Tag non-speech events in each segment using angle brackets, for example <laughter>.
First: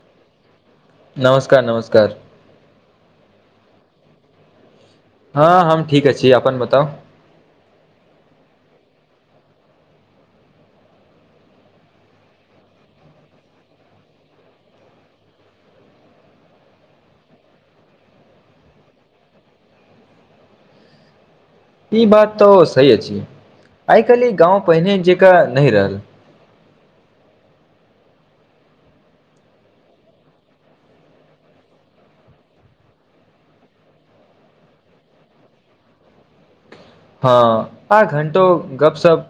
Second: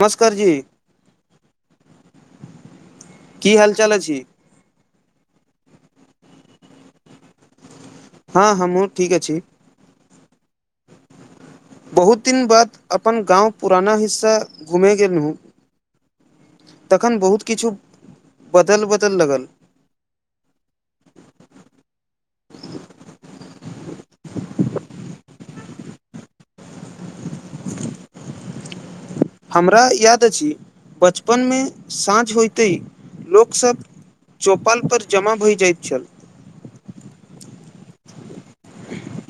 नमस्कार जी नमस्कार नमस्कार की हाल चाल अछि हँ हम ठीक अछि अपन बताउ हँ हँ हमु ठीक अछि बहुत दिन बाद अपन गाँव पुराना हिस्सा घुमेय गेलहु तखन बहुत किछु बदल बदल लगल ई बात तऽ सही अछि आइ काल्हि ई गाँव पहिने जकाँ नहि रहल हमरा याद अछि बचपनमे साँझ होइते लोकसभ चौपाल पर जमा भए जाइत छल हँ आ घंटो गपशप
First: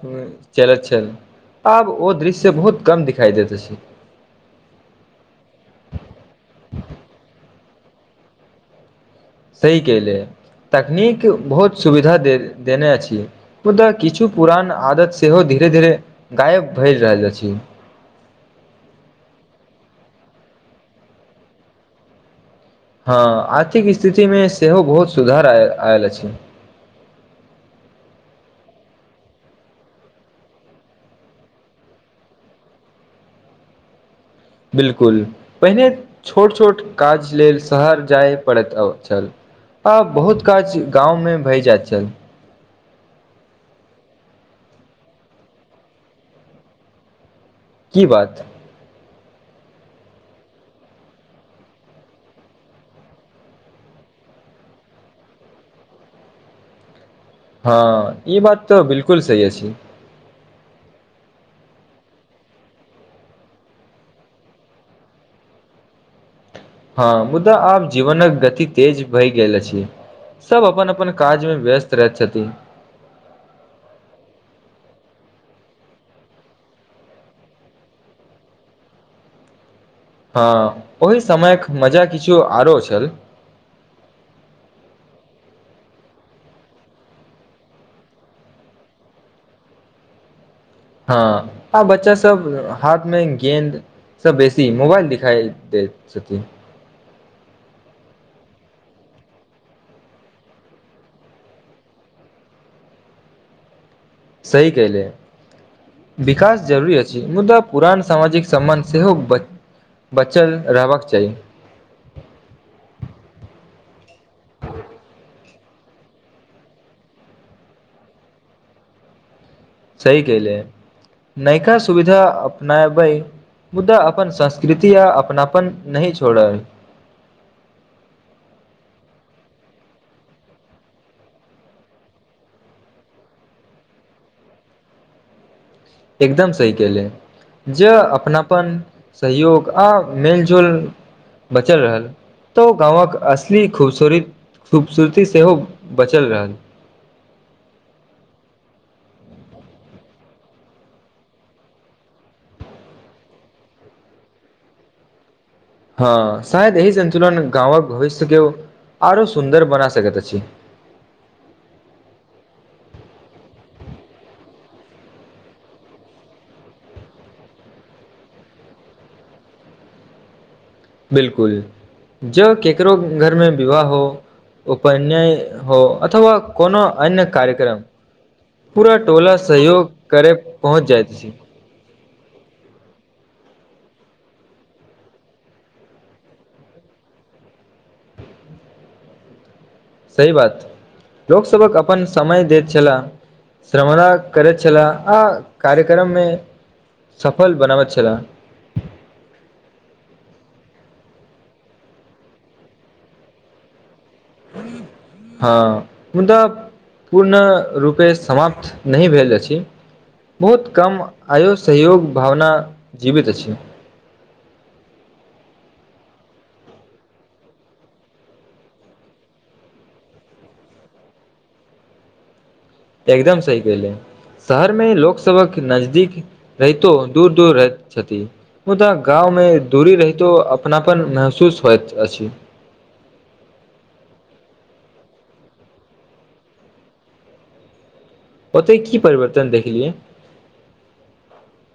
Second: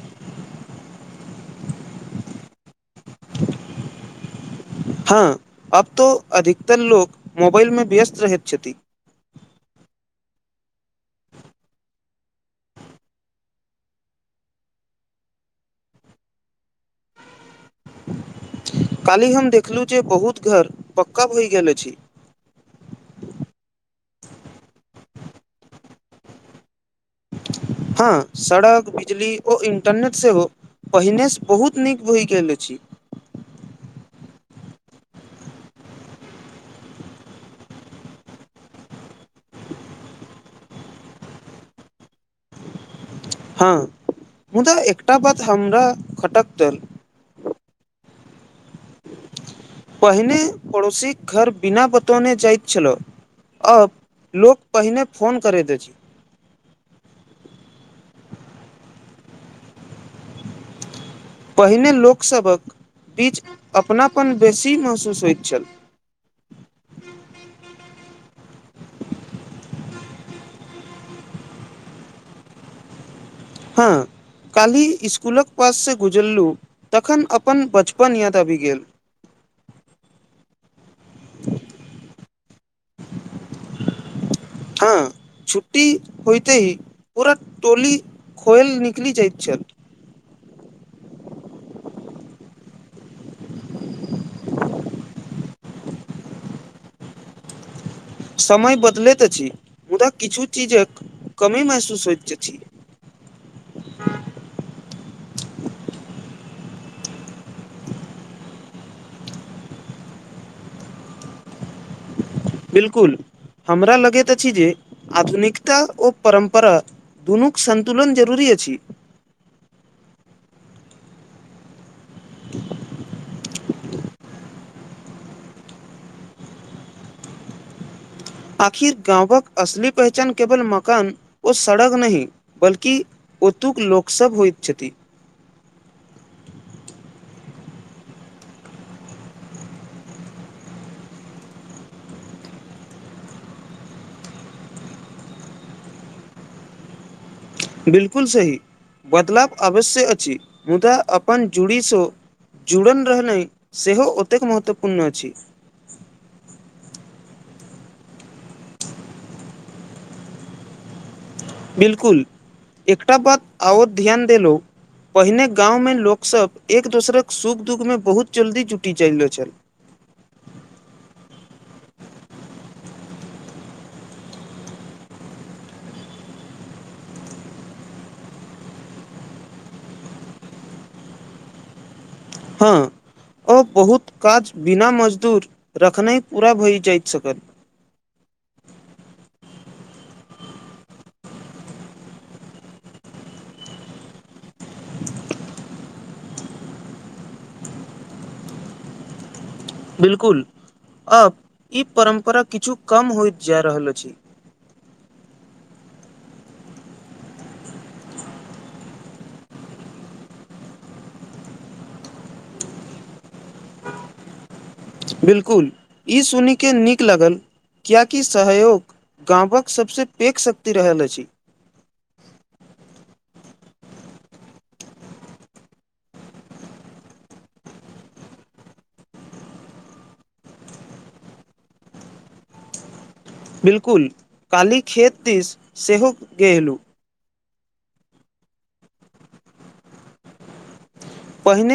चलैत छल आब ओ दृश्य बहुत कम दिखाई देत अछि <unintelligible> हँ अब तो अधिकतर लोग मोबाइलमे व्यस्त रहैत छथि सही केहले तकनीक बहुत सुविधा दे देने अछि मुदा किछु पुरान आदत सेहो द धीरे धीरे गायब भए रहल अछि <unintelligible> काल्हि हम देखलहुँ जे बहुत घर पक्का भए गेल अछि हँ आर्थिक स्थितिमे सेहो बहुत सुधार आय आयल अछि हँ सड़क बिजली ओ इंटरनेट से हो पहिनेसँ बहुत नीक बहि गेल अछि बिल्कुल पहिने छोट छोट काज लेल शहर जाय पड़ैत छल आ बहुत काज गाँवमे भय जाइत छल हँ मुदा एकटा बात हमरा खटक दल की बात पहिने पड़ोसीक घर बिना बतौने जाइत छलऽ आब लोक पहिने फोन करैत अछि हँ ई बात तऽ बिल्कुल सही अछि पहिने लोकसभक बीच अपनापन बेसी महसूस होइत छल <unintelligible> हँ मुद्दा आब जीवनक गति तेज भई गेल अछि सभ अपन अपन काजमे व्यस्त रहैत छथिन हँ काल्हि इस्कुलक पाससँ गुजरलहुँ तखन अपन बचपन याद आबि गेल <unintelligible> हँ ओहि समयक मजा किछु आरो छल हँ छुट्टी होइत ही पूरा टोली खोएल निकलि जाइत छल हँ आ बच्चा सब हाथमे गेन्द सँ बेसी मोबाइल दिखाइ दैत छथिन <unintelligible> समय बदलैत अछि मुद्दा किछु चीजक कमी महसूस होइत अछि <unintelligible> सही कहले विकास जरुरी अछि मुद्दा पुरान सामाजिक सम्मान सेहो बचल रहबाक चाही बिल्कुल हमरा लगैत अछि जे आधुनिक ता ओ परम्परा दुनूक संन्तुलन जरूरी अछि सही कले नयका सुविधा अपनायबै मुद्दा अपन संस्कृति आ अपनापन नहि छोड़ल <unintelligible> आखिर गाँंवक असली पहचान केवल मकान व सड़क नहि बल्कि ओतुक लोक सब होइ छथिन एकदम सही केहले जे अपनापन सहयोग आ मेलजोल बचल रहल तऽ ओ गामक असली खूबसूरीत खूबसूरती सेहो बचल रहल <unintelligible> बिल्कुल सही बदलाव अवश्य अछि मुदा अपन जुड़ीसँ जुड़ल रहनाइ सेहो ओतेक महत्वपूर्ण अछि हँ शायद यही सन्तुलन गाँवक भविष्यके आरो सुन्दर बना सकैत अछि बिल्कुल एकटा बाद आओर ध्यान देलोअ पहिने गाममे लोकसभ एक दोसरक सुख दुखमे बहुत जल्दी जुटि चलि गेल छल <unintelligible> बिल्कुल जब केकरो घरमे विवाह हो उपन्याय हो अथवा कोनो अन्य कार्यक्रम पूरा टोला सहयोग करे पहुँच जाइत छि हँ ओ बहुत काज बिना मजदूर रखनाइ पूरा भऽ जाइत सकत <unintelligible> सही बात लोकसभक अपन समय दैत छला श्रमना करैत छले आ कार्यक्रममे सफल बनाब छला <unintelligible> बिल्कुल अब ई परम्परा किछु कम होइत जा रहल अछि <unintelligible> हँ मुदा पूर्ण रूपे समाप्त नहि भेल अछि बहुत कम आयो सहयोग भावना जीवित अछि बिल्कुल ई सुने नीक लागल किएकि सहयोग गामवक सभसँ पेघ शक्ति रहल अछि <unintelligible> एकदम सहि कहले शहर मे लोकसभक नजदीक रहितो दूर दूर रहैत छथि मुदा गाँव मे दूरी रहितो अपनापन महसूस होइत अछि बिल्कुल काली खेत दिस सेहो गेहलू ओतय की परिवर्तन देखलियै पहिने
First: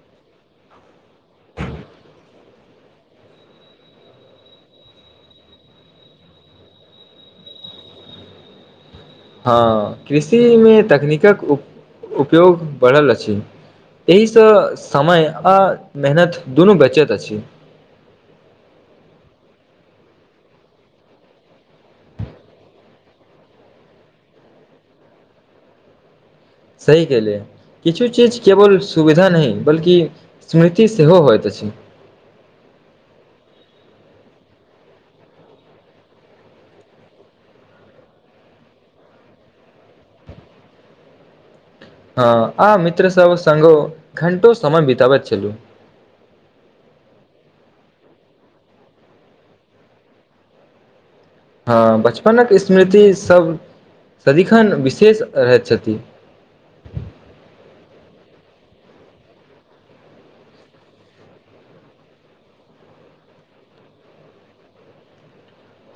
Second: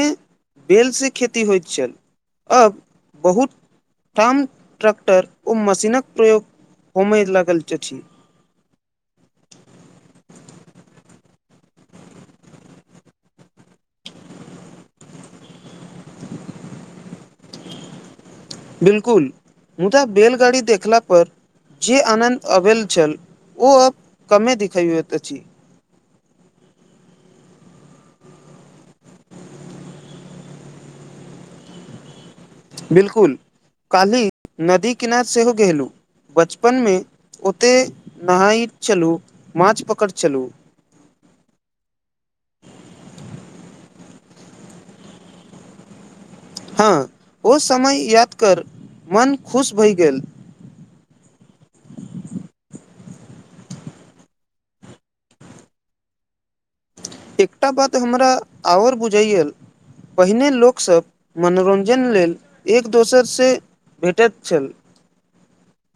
बेलसँ खेती होइत छल अब बहुत ठाम ट्रैक्टर ओ मशीनक प्रयोग होमय लागल अछि हँ कृषिमे तकनीकक उपयोग बढ़ल अछि एहिसँ समय आ मेहनत दुनू बचत अछि बिलकुल मुदा बैेलगाड़ी देखला पर जे आनन्द अबेल छल ओ अब कमे दिखायइत अछि सही कलिय किछु चीज केवल सुविधा नहि बल्कि स्मृति सेहो होइत अछि बिल्कुल काल्हि नदी किनार सेहो गेलू बचपन में ओतेक नहाइत छलू माछ पकड़ छलू <unintelligible> हँ आ मित्रसभ सगों घण्टो समय बितबैत छलहु हँ ओ समय याद कर मन खुश भहि गेल हँ बचपनक स्मृति सब सदिखन विशेष रहैत छथि एकटा बात हमरा आओर बुझैए पहिने लोकसभ मनोरंजन लेल एक दोसर से भेटैत छल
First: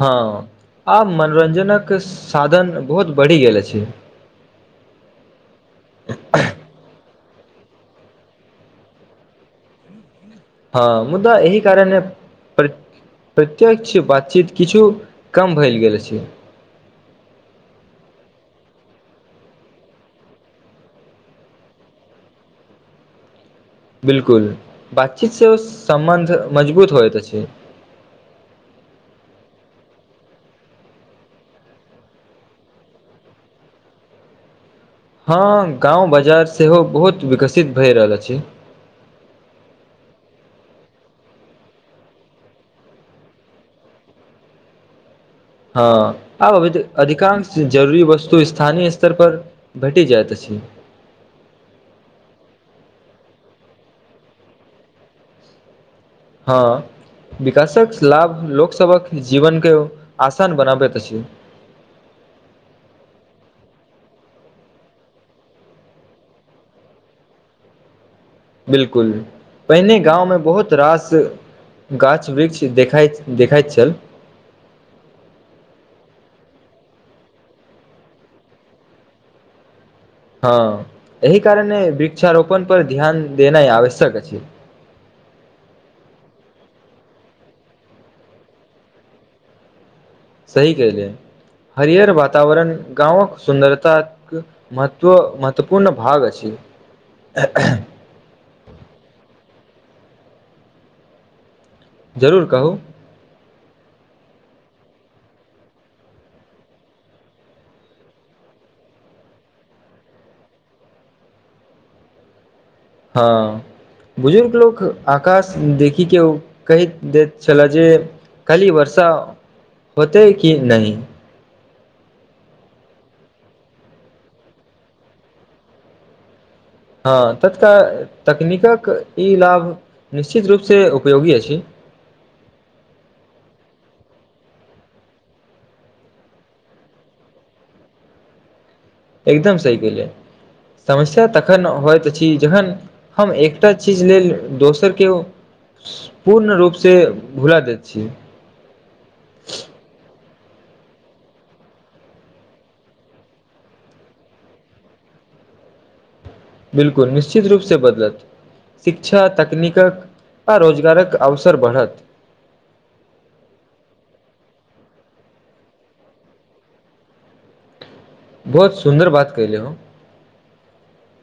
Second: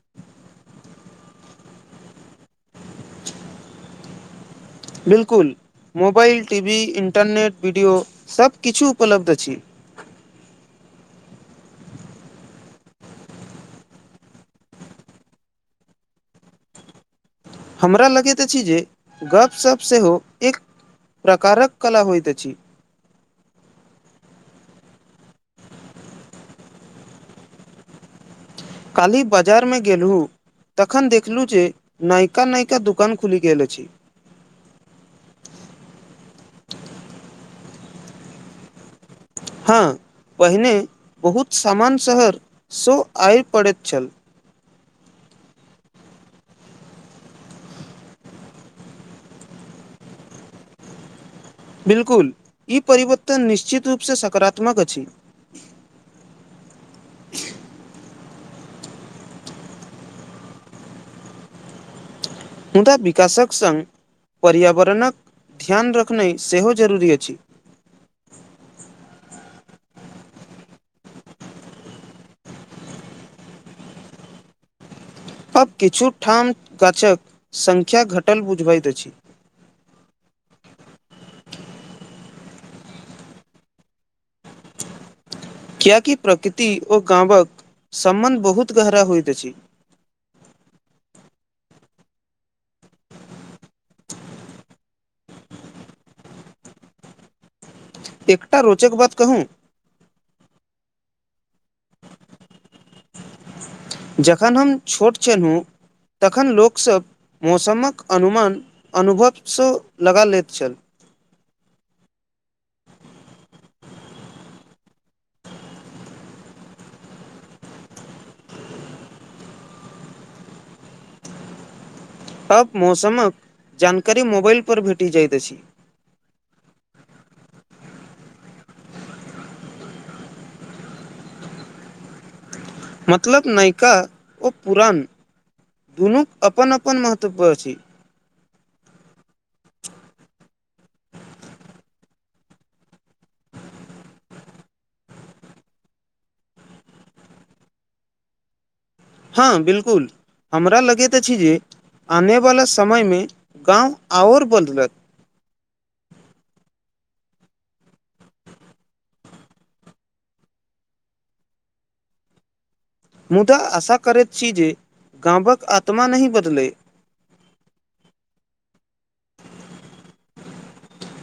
हँ आब मनोरंजक साधन बहुत बढ़ि गेल अछि बिल्कुल मोबाइल टीवी इंटरनेट वीडियो सब किछु उपलब्ध अछि हँ मुद्दा इह कारण पर प्रत्यक्ष बातचीत किछु कम भेल गेल छै हमरा लगैत अछि जे गपशप सेहो एक प्रकारक कला होइत छी बिलकुल बातचीत सेहो ओ सम्बन्ध मजबूत होइतइत छै काल्हि बाजार में गेलहुँ तखन देखलहुँ जे नयका नयका दोकान खुलि गेल अछि हँ गाँव बाजार सेहो बहुत विकसित भए रहल अछि हँ पहिने बहुत सामान्य शहरसँ आब पड़ैत छल हँ आब अभ अधिकांश जरूरी वस्तु स्थानीय स्तर पर भेटि जाइत अछि <inaudible> बिल्कुल इ परिवर्तन निश्चित रूपसँ सकारात्मक अछि हँ विकासक लाभ लोकसभक जीवनकेँ आसान बनाबैत अछि मुदा विकशक सङ् पर्यावरणक ध्यान रखनाइ सेहो जरूरी अछि बिलकुल पहिने गाँव में बहुत रास गाछ वृक्ष देखाइत देखाइत छल <inaudible> आब किछु ठाम गाछक संख्या घटल बुझबैत अछि हँ एहि कारण वृक्षारोपण पर ध्यान देनाइ आवश्यक छै <inaudible> कियकि प्रकृति ओ गाँवक सम्बन्ध बहुत गहरा होइत अछि सही कहलिय हरिहर वातावर्ण गाँवक सुन्दरता महत्व महत्वपूर्ण भाग अछि एखन एकटा रोचक बात कहू जरूर कहू जखन हम छोट छलहुँ तखन लोकसभ मौसमक अनुमान अनुभवसँ लगा लैत छल <inaudible> हँ बुजुर्ग लोक आकाश देखी के ओ कहि दैत छल जे खाली वर्षा होतेै कि नहि आब मौसमक जानकारी मोबाइलपर भेटि जाइत अछि हँ तत्काल तकनीकक इ लाभ निश्चित रूपसँ उपयोगी अछि मतलब नायका ओ पुरान दुनूक अपन अपन महत्व अछि एकदम सही गेलिय समस्या तखन होइत त छी जखन हम एकटा चीज लेल दोसर के पूर्ण रूपसँ भुला दैत छीयै हँ बिल्कुल हमरा लगैत अछि जे आनेवला समय में गाँव ओर बदलक बिलकुल निश्चित रूप से बदलत शिक्षा तकनीकक आ रोजगारक अवसर बढ़त मुदा आशा करैत छी जे गाँवक आत्मा नहि बदलै <inaudible> बहुत सुन्दर बात कहि देलहुँ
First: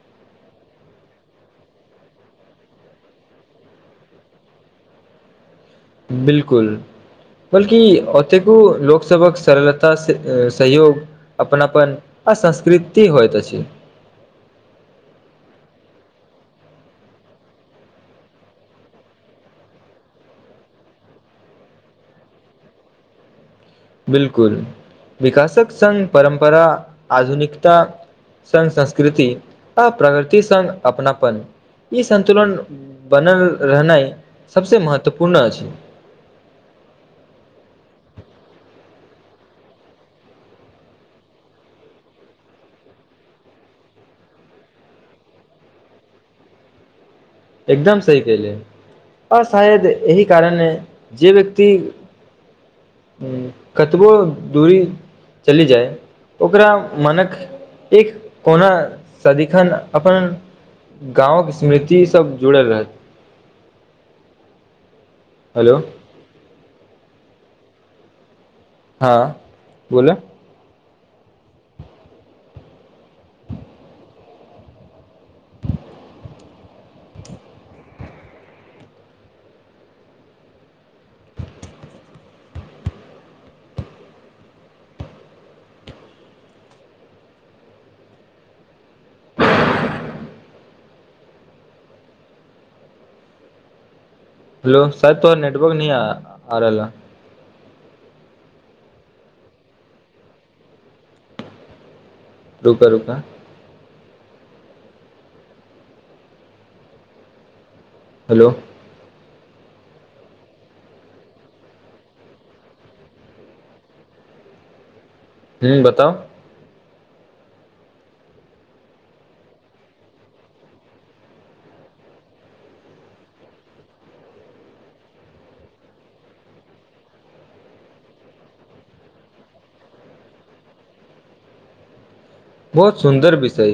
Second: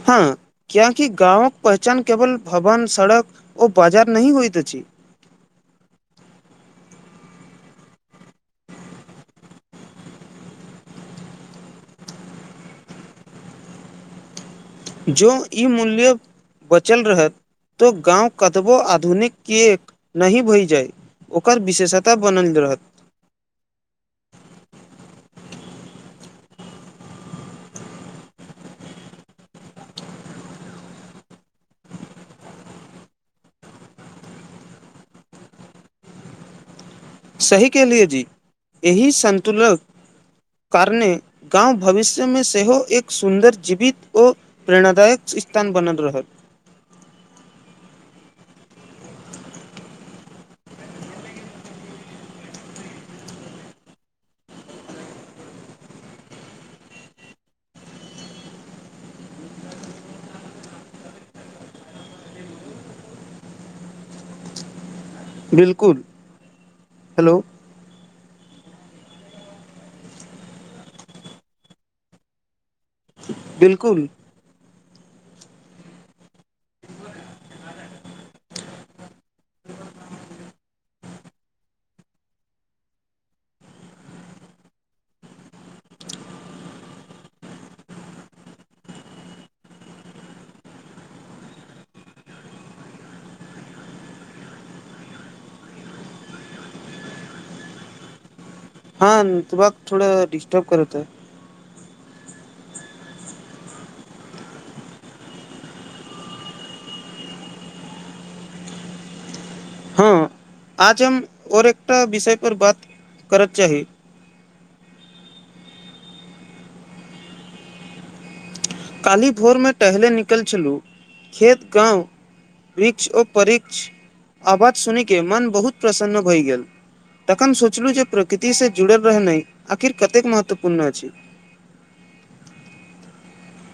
हँ कियकि गाँवक पहचान केवल भवन सड़क ओ बाजार नहि होइत अछि <inaudible> बिलकुल बल्कि ओतेको लोकसभक सरलता सहयोग अपन अपन आ संस्कृति होइ त छै जो इ मूल्य बचल रहत तो गाँव कतबों आधुनिक किए नहि भई जाय ओकर विशेषता वर्णनल रहत बिल्कुल विकासक संघ परम्परा आधुनिकता सगं संस्कृति आ प्रगृति सगं अपनापन ई सन्तुलन बनल रहनाइ सभसे महत्वपूर्ण अछि सही कहलिए जी एहि संतुलक कारणे गाँंव भविष्य में सेहो एक सुन्दर जीवित व प्रेरणादायक छै कि स्थान बनल रहत एकदम सही कइल ओ शायद एहि कारण ह जे व्यक्ति ह कतबो दूरी चलि जाय ओकरा मनक एक कोना सदिखन अपन गाँवके स्मृति सभ जुड़ल रहत हेलो बिलकुल हेलो हँ बोल बिलकुल हेलो शायद तोहर नेटवर्क न आ रहल हँ तऽ बग थोड़ डिस्टर्ब करतै रूका रूका हेलो हँ आज हम और एकटा विषय पर बात करत चाही ह्म बताउ काली भोरमे टहले निकल छलहुँ खेत गाँव वृक्ष आ परृक्ष आवाज सुनयके मन बहुत प्रसन्न भए गेल तखन सोचलहुँ जे प्रकृतिसँ जुड़ल रहनाइ आखिर कतेक महत्वपूर्ण अछि <unintelligible> बहुत सुन्दर विषय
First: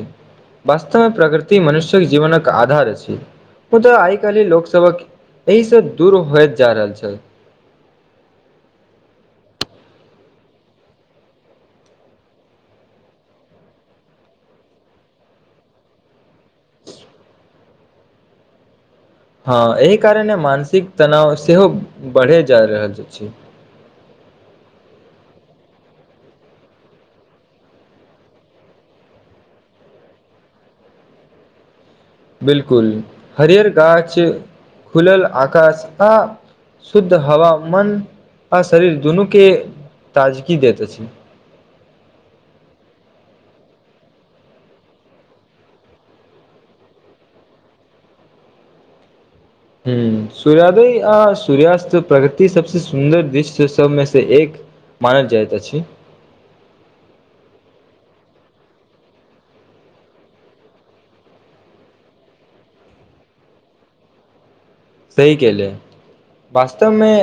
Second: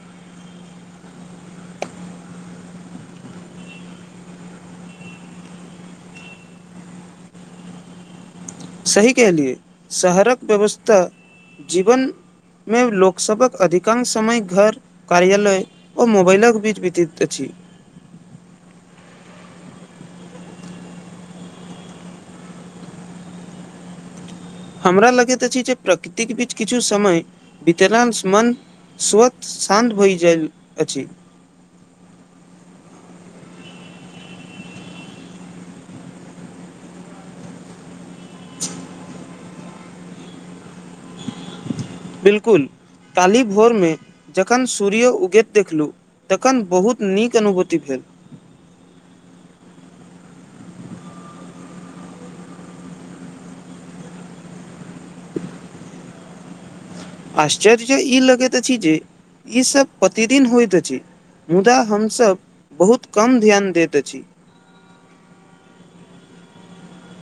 वास्तवमे प्रकृति मनुष्यक जीवनक आधार अछि मु तऽ आइ काल्हि लोकसभक एहिसँ दूर होइत जा रहल छल सही कहलियए शहरक व्यवस्था जीवन मे लोकसभक अधिकांश समय घर कार्यालय आर मोबाइलक बीच वितित अछि <unintelligible> हँ एहि कारणे मानसिक तनाव सेहो बढ़े जा रहल छै हमरा लगैत अछि जे प्रकृतिक के बीच किछु समय वितरानश मन स्वत शान्त भइ जाल अछि बिलकुल हरिहर गाछ खुलल आकाश आ शुद्ध हवा मन आ शरीर दुनू के ताजगी देैत अछि बिलकुल काली भोरमे जखन सूर्य उगैत देखलहु तखन बहुत नीक अनुभूति भेल ह सूर्योदय आ सूर्यस्त प्रगति सबस सुन्दर दृश्य सबमे से एक मानल जाइत छी <unintelligible> आश्चर्य ई लगैत अछि जे ईसभ प्रतिदिन होइत अछि मुदा हमसभ बहुत कम ध्यान दैत अछि सही के ले वास्तवमे